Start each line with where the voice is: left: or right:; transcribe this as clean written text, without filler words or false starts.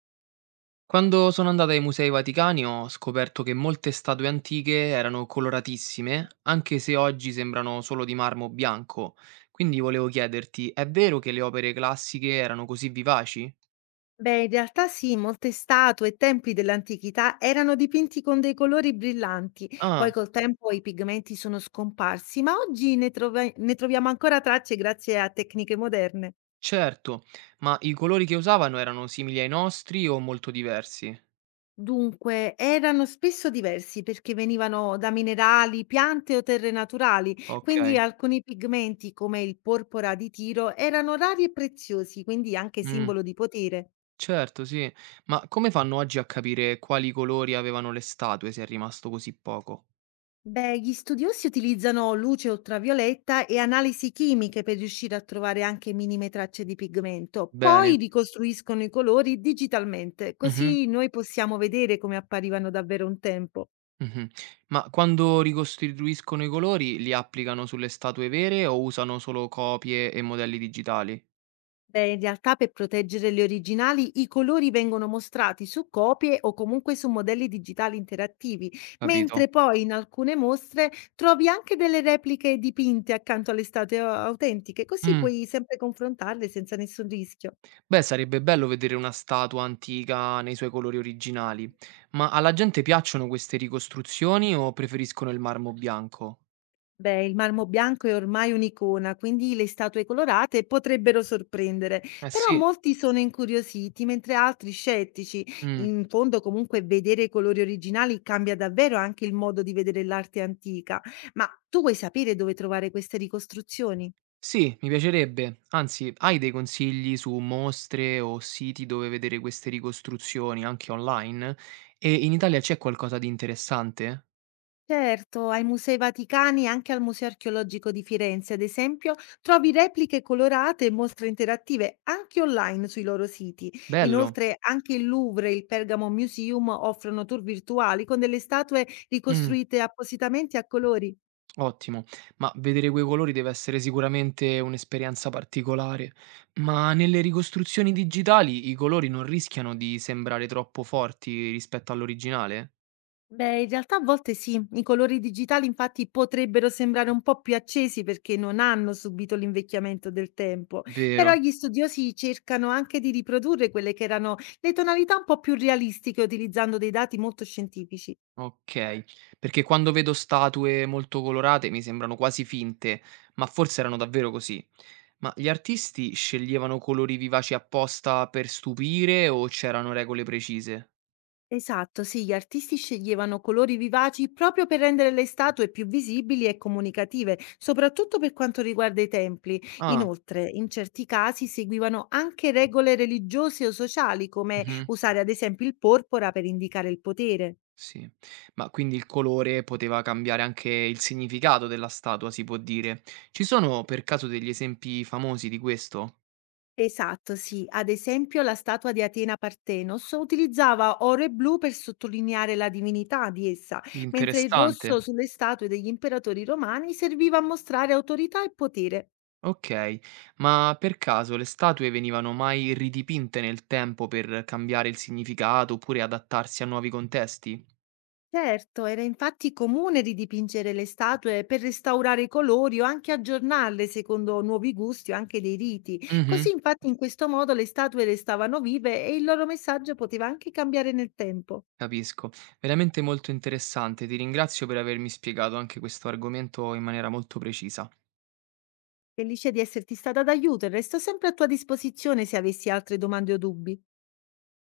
right: Quando sono andata ai Musei Vaticani ho scoperto che molte statue antiche erano coloratissime, anche se oggi sembrano solo di marmo bianco. Quindi volevo chiederti, è vero che le opere classiche erano così vivaci?
left: Beh, in realtà sì, molte statue e templi dell'antichità erano dipinti con dei colori brillanti, poi
right: Ah,
left: col tempo i pigmenti sono scomparsi, ma oggi ne troviamo ancora tracce grazie a tecniche moderne.
right: certo, ma i colori che usavano erano simili ai nostri o molto diversi?
left: Dunque, erano spesso diversi perché venivano da minerali, piante o terre naturali,
right: Ok,
left: quindi alcuni pigmenti come il porpora di Tiro erano rari e preziosi, quindi anche
right: mm,
left: simbolo di potere.
right: certo, sì. Ma come fanno oggi a capire quali colori avevano le statue se è rimasto così poco?
left: Beh, gli studiosi utilizzano luce ultravioletta e analisi chimiche per riuscire a trovare anche minime tracce di pigmento. Poi
right: Bene.
left: ricostruiscono i colori digitalmente,
right: Mhm.
left: così noi possiamo vedere come apparivano davvero un tempo.
right: Mh-mh. Ma quando ricostituiscono i colori li applicano sulle statue vere o usano solo copie e modelli digitali?
left: Beh, in realtà per proteggere le originali i colori vengono mostrati su copie o comunque su modelli digitali interattivi,
right: Capito?
left: mentre poi in alcune mostre trovi anche delle repliche dipinte accanto alle statue autentiche, così
right: Mh.
left: puoi sempre confrontarle senza nessun rischio.
right: Beh, sarebbe bello vedere una statua antica nei suoi colori originali. Ma alla gente piacciono queste ricostruzioni o preferiscono il marmo bianco?
left: Beh, il marmo bianco è ormai un'icona, quindi le statue colorate potrebbero sorprendere,
right: Eh
left: però
right: sì.
left: molti sono incuriositi, mentre altri scettici.
right: Mh.
left: In fondo, comunque, vedere i colori originali cambia davvero anche il modo di vedere l'arte antica. Ma tu vuoi sapere dove trovare queste ricostruzioni?
right: Sì, mi piacerebbe. Anzi, hai dei consigli su mostre o siti dove vedere queste ricostruzioni, anche online? E in Italia c'è qualcosa di interessante?
left: Certo, ai Musei Vaticani e anche al Museo Archeologico di Firenze, ad esempio, trovi repliche colorate e mostre interattive anche online sui loro siti.
right: Bello.
left: Inoltre, anche il Louvre e il Pergamo Museum offrono tour virtuali con delle statue
right: Mh,
left: ricostruite appositamente a colori.
right: ottimo. Ma vedere quei colori deve essere sicuramente un'esperienza particolare. Ma nelle ricostruzioni digitali i colori non rischiano di sembrare troppo forti rispetto all'originale?
left: Beh, in realtà a volte sì, i colori digitali infatti potrebbero sembrare un po' più accesi perché non hanno subito l'invecchiamento del tempo, però
right: Vero,
left: gli studiosi cercano anche di riprodurre quelle che erano le tonalità un po' più realistiche utilizzando dei dati molto scientifici.
right: okay. Perché quando vedo statue molto colorate mi sembrano quasi finte, ma forse erano davvero così. Ma gli artisti sceglievano colori vivaci apposta per stupire o c'erano regole precise?
left: Esatto, sì, gli artisti sceglievano colori vivaci proprio per rendere le statue più visibili e comunicative, soprattutto per quanto riguarda i templi.
right: Ah,
left: Inoltre, in certi casi seguivano anche regole religiose o sociali, come
right: mh-mh.
left: usare ad esempio il porpora per indicare il potere.
right: Sì. Ma quindi il colore poteva cambiare anche il significato della statua, si può dire. Ci sono per caso degli esempi famosi di questo?
left: Esatto, sì. Ad esempio, la statua di Atena Partenos utilizzava oro e blu per sottolineare la divinità di essa, mentre il rosso
right: Interessante.
left: sulle statue degli imperatori romani serviva a mostrare autorità e potere.
right: Ok, ma per caso le statue venivano mai ridipinte nel tempo per cambiare il significato oppure adattarsi a nuovi contesti?
left: Certo, era infatti comune ridipingere le statue per restaurare i colori o anche aggiornarle secondo nuovi gusti o anche dei riti. Così
right: Mhm,
left: infatti in questo modo le statue restavano vive e il loro messaggio poteva anche cambiare nel tempo.
right: capisco. Veramente molto interessante. Ti ringrazio per avermi spiegato anche questo argomento in maniera molto precisa.
left: Felice di esserti stata d'aiuto e resto sempre a tua disposizione se avessi altre domande o dubbi.